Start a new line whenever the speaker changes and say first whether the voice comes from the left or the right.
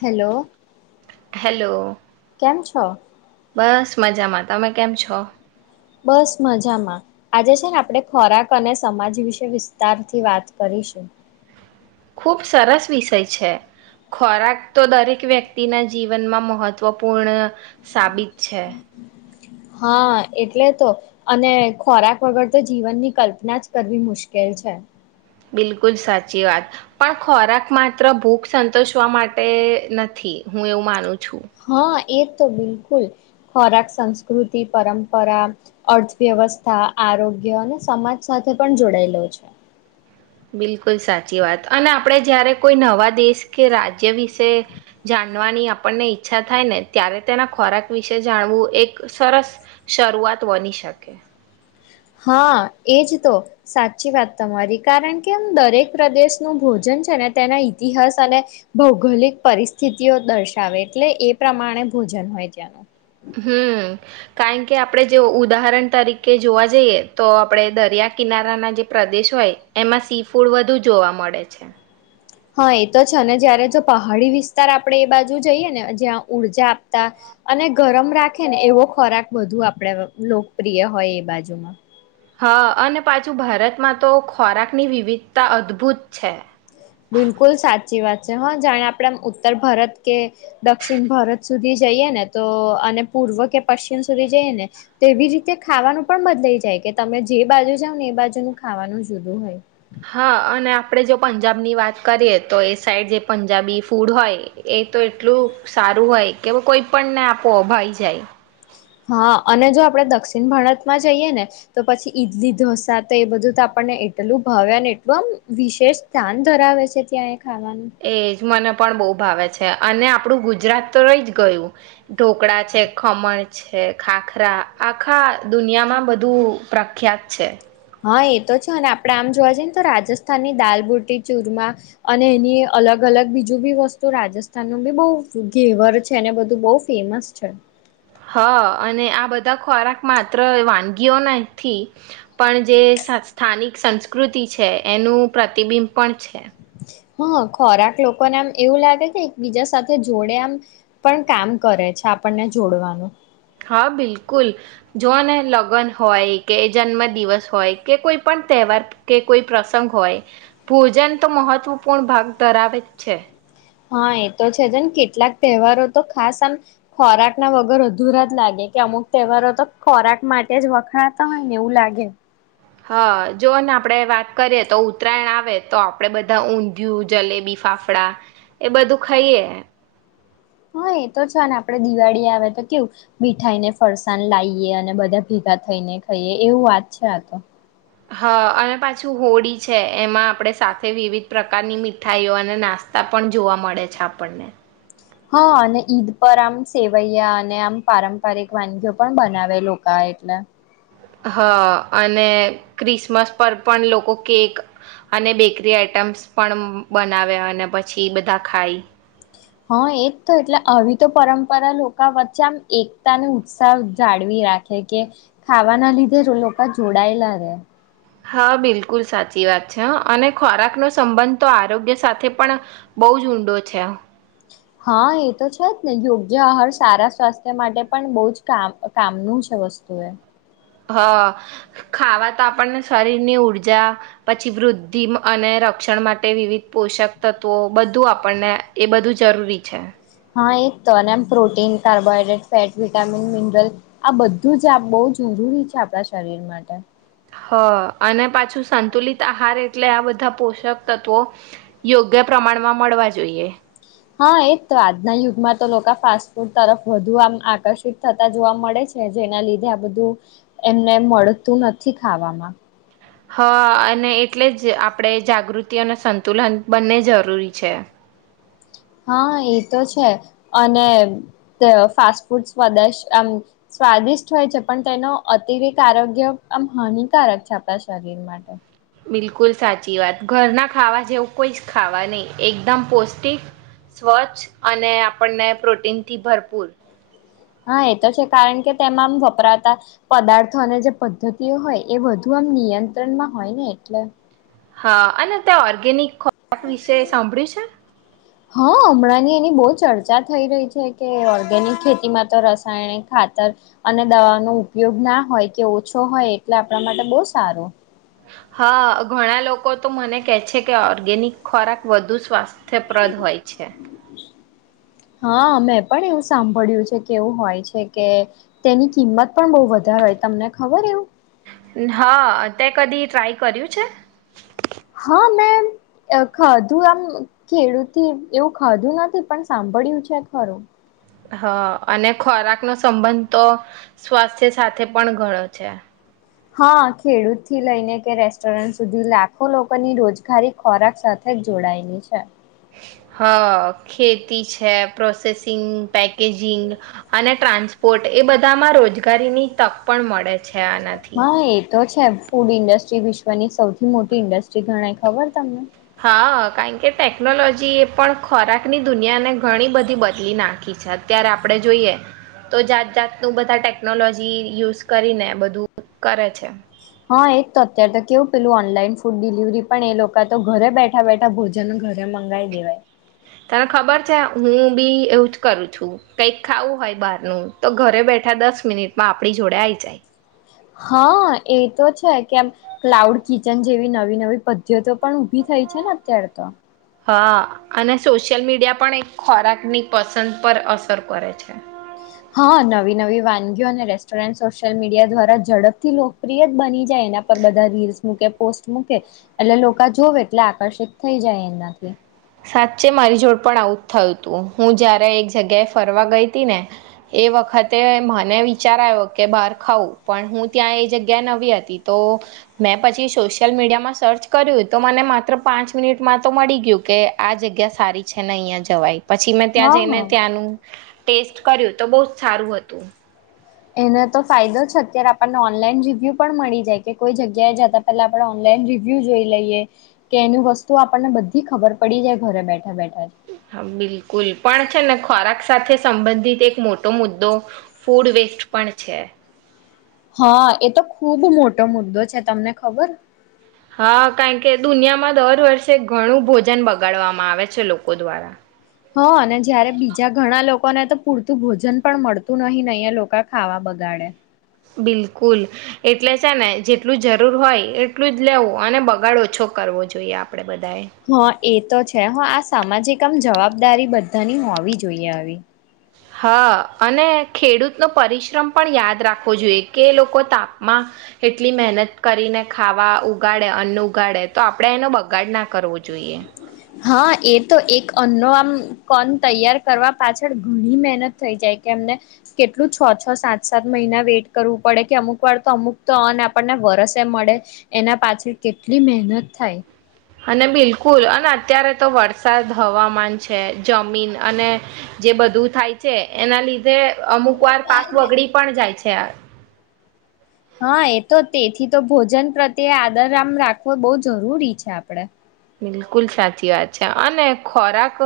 left: Hello
right: hello
left: કેમ છો?
right: બસ મજામાં તમે કેમ છો?
left: બસ મજામાં આજે છે ને આપણે ખોરાક અને સમાજ વિશે વિસ્તારથી વાત કરીશું.
right: ખૂબ સરસ વિષય છે ખોરાક તો દરેક વ્યક્તિના જીવનમાં મહત્વપૂર્ણ સાબિત છે.
left: હા એટલે તો અને ખોરાક વગર તો જીવનની કલ્પના જ કરવી મુશ્કેલ છે.
right: બિલકુલ સાચી વાત પણ ખોરાક માત્ર ભૂખ સંતોષવા માટે નથી હું એવું માનું છું.
left: હા એ તો બિલકુલ ખોરાક સંસ્કૃતિ પરંપરા અર્થવ્યવસ્થા આરોગ્ય અને સમાજ સાથે પણ જોડાયેલો છે.
right: બિલકુલ સાચી વાત અને આપણે જયારે કોઈ નવા દેશ કે રાજ્ય વિશે જાણવાની આપણને ઈચ્છા થાય ને ત્યારે તેના ખોરાક વિશે જાણવું એક સરસ શરૂઆત બની શકે.
left: હ એજ તો સાચી વાત તમારી કારણ કે દરેક પ્રદેશનું ભોજન છે ને તેના ઈતિહાસ અને ભૌગોલિક પરિસ્થિતિઓ દર્શાવે એટલે એ પ્રમાણે ભોજન હોય ત્યાંનું.
right: હમ. કારણ કે આપણે જો ઉદાહરણ તરીકે જોવા જઈએ તો આપણે દરિયા કિનારાના જે પ્રદેશ હોય એમાં સી ફૂડ વધુ જોવા મળે છે.
left: હા એ તો છે ને જયારે જો પહાડી વિસ્તાર આપણે એ બાજુ જઈએ ને જ્યાં ઊર્જા આપતા અને ગરમ રાખે ને એવો ખોરાક બધું આપણેે લોકપ્રિય હોય એ બાજુમાં.
right: હા અને પાછું ભારતમાં તો ખોરાકની વિવિધતા અદભુત છે.
left: બિલકુલ સાચી વાત છે હા જાણે આપણે ઉત્તર ભારત કે દક્ષિણ ભારત સુધી જઈએ ને તો અને પૂર્વ કે પશ્ચિમ સુધી જઈએ ને તો એવી રીતે ખાવાનું પણ બદલાઈ જાય કે તમે જે બાજુ જાવ ને એ બાજુનું ખાવાનું જુદું હોય.
right: હા અને આપડે જો પંજાબની વાત કરીએ તો એ સાઈડ જે પંજાબી ફૂડ હોય એ તો એટલું સારું હોય કે કોઈપણને આપોપ ભાઈ જાય.
left: હા અને જો આપણે દક્ષિણ ભારતમાં જઈએ ને તો પછી ઈડલી ઢોસા તો એ બધું તો આપણને એટલું ભાવે અને એટલું આમ વિશેષ ધ્યાન ધરાવે છે ત્યાં એ. ખાવાનું
right: એજ મને પણ બઉ ભાવે છે અને આપણું ગુજરાત તો રહી જ ગયું ઢોકળા છે ખમણ છે ખાખરા આખા દુનિયામાં બધું પ્રખ્યાત છે.
left: હા એ તો છે અને આપણે આમ જોવા જઈએ ને તો રાજસ્થાનની દાલબુટી ચૂરમા અને એની અલગ અલગ બીજું બી વસ્તુ રાજસ્થાનનું બી બહુ ઘેવર છે અને બધું બહુ ફેમસ છે.
right: હં અને આ બધા ખોરાક માત્ર વાનગીઓ નથી પણ જે સા સ્થાનિક સંસ્કૃતિ છે એનું પ્રતિબિંબ પણ છે.
left: હા ખોરાક લોકોને આમ એવું લાગે છે એક બીજા સાથે જોડે આમ પણ કામ કરે છે આપણને જોડવાનું.
right: હા બિલકુલ જોઓને લગન હોય કે જન્મ દિવસ હોય કે કોઈ પણ તહેવાર કે કોઈ પ્રસંગ હોય ભોજન તો મહત્વપૂર્ણ ભાગ ધરાવે જ છે.
left: હા એ તો છે જો ને કેટલાક તહેવારો તો ખાસ આમ ખોરાકના વગર અધુરા જ લાગે કે અમુક તહેવારો તો ખોરાક માટે જ વખણાતા હોય ને એવું લાગે.
right: હા જો ને આપડે વાત કરીએ તો ઉત્તરાયણ આવે તો આપડે બધા ઊંધિયું જલેબી ફાફડા એ બધું ખઈએ.
left: હા એ તો છે ને આપે દિવાળી આવે તો કેવું મીઠાઈને ફરસાણ લાઇએ અને બધા ભેગા થઈને ખાઈએ એવું વાત છે આ તો.
right: હા અને પાછું હોળી છે એમાં આપણે સાથે વિવિધ પ્રકારની મીઠાઈઓ અને નાસ્તા પણ જોવા મળે છે આપણને.
left: હા અને ઈદ પર આમ સેવૈયા અને આમ પારંપારિક વાનગીઓ પણ બનાવે લોકા એટલે.
right: હા અને ક્રિસમસ પર પણ લોકો કેક અને બેકરી આઈટમ્સ પણ બનાવે અને પછી બધા ખાય.
left: હા એજ તો એટલે આવી તો પરંપરા લોકા વચ્ચે આમ એકતાને ઉત્સાહ જાળવી રાખે કે ખાવાના લીધે લોકા જોડાયેલા રે.
right: હા બિલકુલ સાચી વાત છે અને ખોરાકનો સંબંધ તો આરોગ્ય સાથે પણ બહુ જ ઊંડો છે.
left: હા એ તો છે જ ને યોગ્ય આહાર સારા સ્વાસ્થ્ય માટે પણ બહુ જ કામ કામનું છે વસ્તુ એ.
right: હ ખાવા તો આપણને શરીરની ઊર્જા પછી વૃદ્ધિ અને રક્ષણ માટે વિવિધ પોષક તત્વો બધું આપણને એ બધું જરૂરી છે.
left: હા એક તો અને એમ protein carbohydrate fat vitamin mineral આ બધું જ આપ બહુ જરૂરી છે આપણા શરીર માટે.
right: હ અને પાછું સંતુલિત આહાર એટલે આ બધા પોષક તત્વો યોગ્ય પ્રમાણમાં મળવા જોઈએ.
left: હા એજ તો આજના યુગમાં તો લોકો ફાસ્ટ ફૂડ તરફ વધુ આમ આકર્ષિત થતા જોવા મળે છે જેના લીધે આ બધું એમને મળતું નથી ખાવામાં.
right: હા અને એટલે જ આપણે જાગૃતિ અને સંતુલન બંને જરૂરી છે.
left: હા એ તો છે અને ફાસ્ટ ફૂડ આમ સ્વાદિષ્ટ હોય છે પણ તેનો અતિરિકત આરોગ્ય આમ હાનિકારક છે આપણા શરીર માટે.
right: બિલકુલ સાચી વાત ઘરના ખાવા જેવું કોઈ જ ખાવા નહીં એકદમ પૌષ્ટિક, સ્વચ્છ અને આપણને પ્રોટીનથી ભરપૂર.
left: હા એ તો છે કારણ કે તેમાં આમ વપરાતા પદાર્થો અને જે પદ્ધતિઓ હોય એ વધુ આમ નિયંત્રણમાં હોય ને એટલે.
right: હા અને તે ઓર્ગેનિક કપ વિશે એ સાંભળ્યું છે?
left: હા હમણાંની એની બહુ ચર્ચા થઈ રહી છે કે ઓર્ગેનિક ખેતીમાં તો રસાયણિક ખાતર અને દવાનો ઉપયોગ ના હોય કે ઓછો હોય એટલે આપણા માટે બહુ સારું.
right: હા ઘણા લોકો તો મને કે છે કે ઓર્ગેનિક ખોરાક વધુ સ્વાસ્થ પ્રદ હોય છે.
left: હા મેં પણ એવું સાંભળ્યું છે કે એવું હોય છે કે તેની કિંમત પણ બહુ વધારે હોય તમને ખબર એવું?
right: હા તે કદી ટ્રાય કર્યું છે?
left: હા મેં ખધું આમ ખેડૂ એવું ખાધું નથી પણ સાંભળ્યું છે ખરું.
right: હા અને ખોરાકનો સંબંધ તો સ્વાસ્થ્ય સાથે પણ ઘણો છે.
left: હા ખેડૂતથી લઈને કે રેસ્ટોરન્ટ સુધી લાખો લોકોની રોજગારી ખોરાક સાથે જ જોડાયેલી છે.
right: હ ખેતી છે પ્રોસેસિંગ પેકેજિંગ અને ટ્રાન્સપોર્ટ એ બધામાં રોજગારીની તક પણ મળે છે આનાથી.
left: હા એ તો છે ફૂડ ઇન્ડસ્ટ્રી વિશ્વની સૌથી મોટી ઇન્ડસ્ટ્રી ગણાય ખબર તમને?
right: હા કારણ કે ટેકનોલોજી એ પણ ખોરાકની દુનિયાને ઘણી બધી બદલી નાખી છે અત્યારે આપણે જોઈએ તો જાત જાતનું બધા ટેકનોલોજી યુઝ કરીને બધું કરે છે.
left: હા એ તો અત્ય્યારે તો કેવું પેલું ઓનલાઈન ફૂડ ડિલિવરી પણ એ લોકો તો ઘરે બેઠા બેઠા ભોજન ઘરે મંગાવી દેવાય.
right: તને ખબર છે હું બી એવું જ કરું છું કઈક ખાવું હોય બહારનું તો ઘરે બેઠા દસ મિનિટમાં આપણી જોડે આઈ જાય.
left: હા એ તો છે કેમ ક્લાઉડ કિચન જેવી નવી નવી પદ્ધતિ પણ ઉભી થઈ છે ને અત્યારે તો.
right: હા અને સોશિયલ મીડિયા પણ એક ખોરાકની પસંદ પર અસર કરે છે.
left: હા નવી નવી વાનગીઓ અને રેસ્ટોરન્ટ સોશિયલ મીડિયા દ્વારા ઝડપથી લોકપ્રિય જ બની જાય એના પર બધા રીલ્સ મૂકે પોસ્ટ મૂકે એટલે લોકો જોવે એટલે આકર્ષિત થઈ જાય એનાથી.
right: સાચે મારી જોડ પણ આવું જ થયું હતું હું જયારે એક જગ્યાએ ફરવા ગઈ હતી ને એ વખતે મને વિચાર આવ્યો કે બહાર ખઉં પણ હું ત્યાં એ જગ્યાએ નવી હતી તો મેં પછી સોશિયલ મીડિયામાં સર્ચ કર્યું તો મને માત્ર પાંચ મિનિટમાં તો મળી ગયું કે આ જગ્યા સારી છે ને અહીંયા જવાય પછી મેં ત્યાં
left: હા
right: જઈને
left: હા
right: ત્યાંનું ટેસ્ટ કર્યું તો બહુ જ સારું હતું.
left: એને તો ફાયદો છે અત્યારે આપણને ઓનલાઈન રિવ્યુ પણ મળી જાય કે કોઈ જગ્યાએ જતા પેલા આપડણે ઓનલાઈન રિવ્યુ જોઈ લઈએ કે એની વસ્તુ આપણને બધી ખબર પડી જાય ઘરે બેઠા બેઠા. જ
right: હા બિલકુલ પણ છે ને ખોરાક સાથે સંબંધિત એક મોટો મુદ્દો ફૂડ વેસ્ટ પણ છે.
left: હા એ તો ખુબ મોટો મુદ્દો છે તમને ખબર?
right: હા કારણ કે દુનિયામાં દર વર્ષે ઘણું ભોજન બગાડવામાં આવે છે લોકો દ્વારા.
left: હ અને જયારે બીજા ઘણા લોકોને તો પૂરતું ભોજન પણ મળતું નહી અહીંયા લોકો ખાવા બગાડે.
right: બિલકુલ એટલે છે ને જેટલું જરૂર હોય એટલું જ લેવું અને બગાડ ઓછો કરવો જોઈએ આપડણે બ
left: હા એ તો છે હ આ સામાજિક કમ જવાબદારી બધાની હોવી જોઈએ આવી.
right: હા અને ખેડૂતનો પરિશ્રમ પણ યાદ રાખવો જોઈએ કે લોકો તાપમાં એટલી મહેનત કરીને ખાવા ઉગાડે અન્ન ઉગાડે તો આપણેે એનો બગાડ ના કરવો જોઈએ.
left: હા એ તો એક અન્નો આમ કન તૈયાર કરવા પાછળ ઘણી મહેનત થઈ જાય કે એમને કેટલું છ-છ સાત-સાત મહિના વેઇટ કરવું પડે કે અમુક વાર તો અમુક તો અન્ન આપણને વરસે મળે એના પાછળ કેટલી મહેનત થાય.
right: અને બિલકુલ અને અત્યારે તો વરસાદ હવામાન છે જમીન અને જે બધું થાય છે એના લીધે અમુક વાર પાક બગડી પણ જાય છે. [inaudible]
left: હા એ તો તેથી તો ભોજન પ્રત્યે આદર આમ રાખવો બહુ જરૂરી છે આપડે.
right: બિલકુલ સાચી વાત છે અને ખોરાક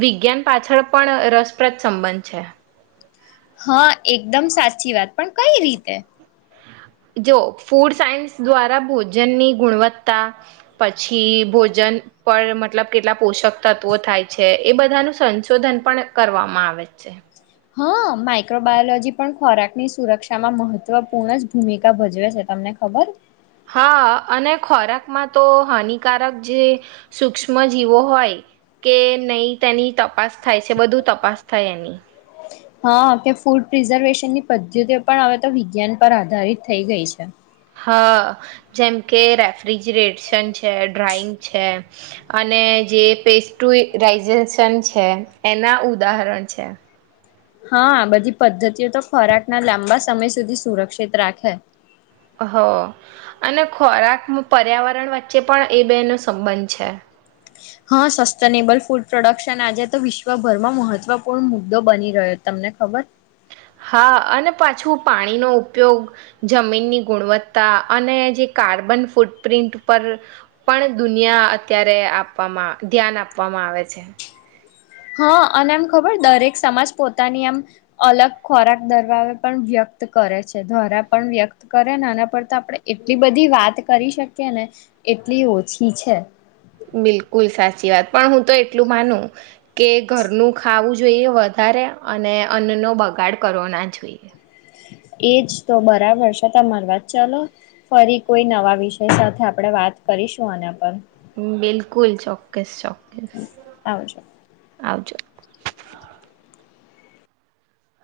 right: વિજ્ઞાન પાછળ પણ રસપ્રદ સંબંધ છે.
left: હા એકદમ સાચી વાત પણ કઈ રીતે?
right: જો ફૂડ સાયન્સ દ્વારા ભોજનની ગુણવત્તા, પછી ભોજન પર મતલબ કેટલા પોષક તત્વો થાય છે, એ બધાનું સંશોધન પણ કરવામાં આવે છે.
left: હા, માઈક્રો બાયોલોજી પણ ખોરાક ની સુરક્ષામાં મહત્વપૂર્ણ જ ભૂમિકા ભજવે છે, તમને ખબર.
right: હા, અને ખોરાકમાં તો હાનિકારક જે સુૂક્ષ્મ જીવો હોય કે નહીં, તેની તપાસ થાય છે, બધું તપાસ થાય એની.
left: હા, કે ફૂડ પ્રિઝર્વેશન ની પદ્ધતિ પણ હવે તો વિજ્ઞાન પર આધારિત થઈ ગઈ છે.
right: હ, જેમકે રેફ્રિજરેશન છે, ડ્રઈંગ છે, અને જે પેસ્ટુરાઈઝેશન છે, એના ઉદાહરણ છે.
left: હા, બધી પદ્ધતિઓ તો ખોરાક ના લાંબા સમય સુધી સુરક્ષિત રાખે.
right: હ, અને ખોરાક, પર્યાવરણ વચ્ચે પણ એ બે નો સંબંધ છે.
left: હા, સસ્ટેનેબલ ફૂડ પ્રોડક્શન આજે તો વિશ્વભરમાં મહત્વપૂર્ણ મુદ્દો બની રહ્યો, તમને ખબર?
right: હા, અને પાછું પાણીનો ઉપયોગ જમીનની ગુણવત્તા, અને જે કાર્બન ફૂટપ્રિન્ટ પર પણ દુનિયા અત્યારે આપવામાં ધ્યાન આપવામાં આવે છે.
left: હા, અને એમ ખબર, દરેક સમાજ પોતાની આમ અલગ ખોરાક દરબાવે પણ વ્યક્ત કરે છે, ખરાં પણ વ્યક્ત કરેને? આના પર તો આપણે એટલી બધી વાત કરી શકીએ ને, એટલી ઓછી છે.
right: બિલકુલ સાચી વાત, પણ હું તો એટલું માનું કે ઘરનું ખાવું જોઈએ વધારે, અને અન્નનો બગાડ કરવો ના જોઈએ.
left: એજ તો બરાબર છે તમારી વાત. ચલો, ફરી કોઈ નવા વિષય સાથે આપણે વાત કરીશું આના પર.
right: બિલકુલ, ચોક્કસ, ચોક્કસ.
left: આવજો.
right: આવજો.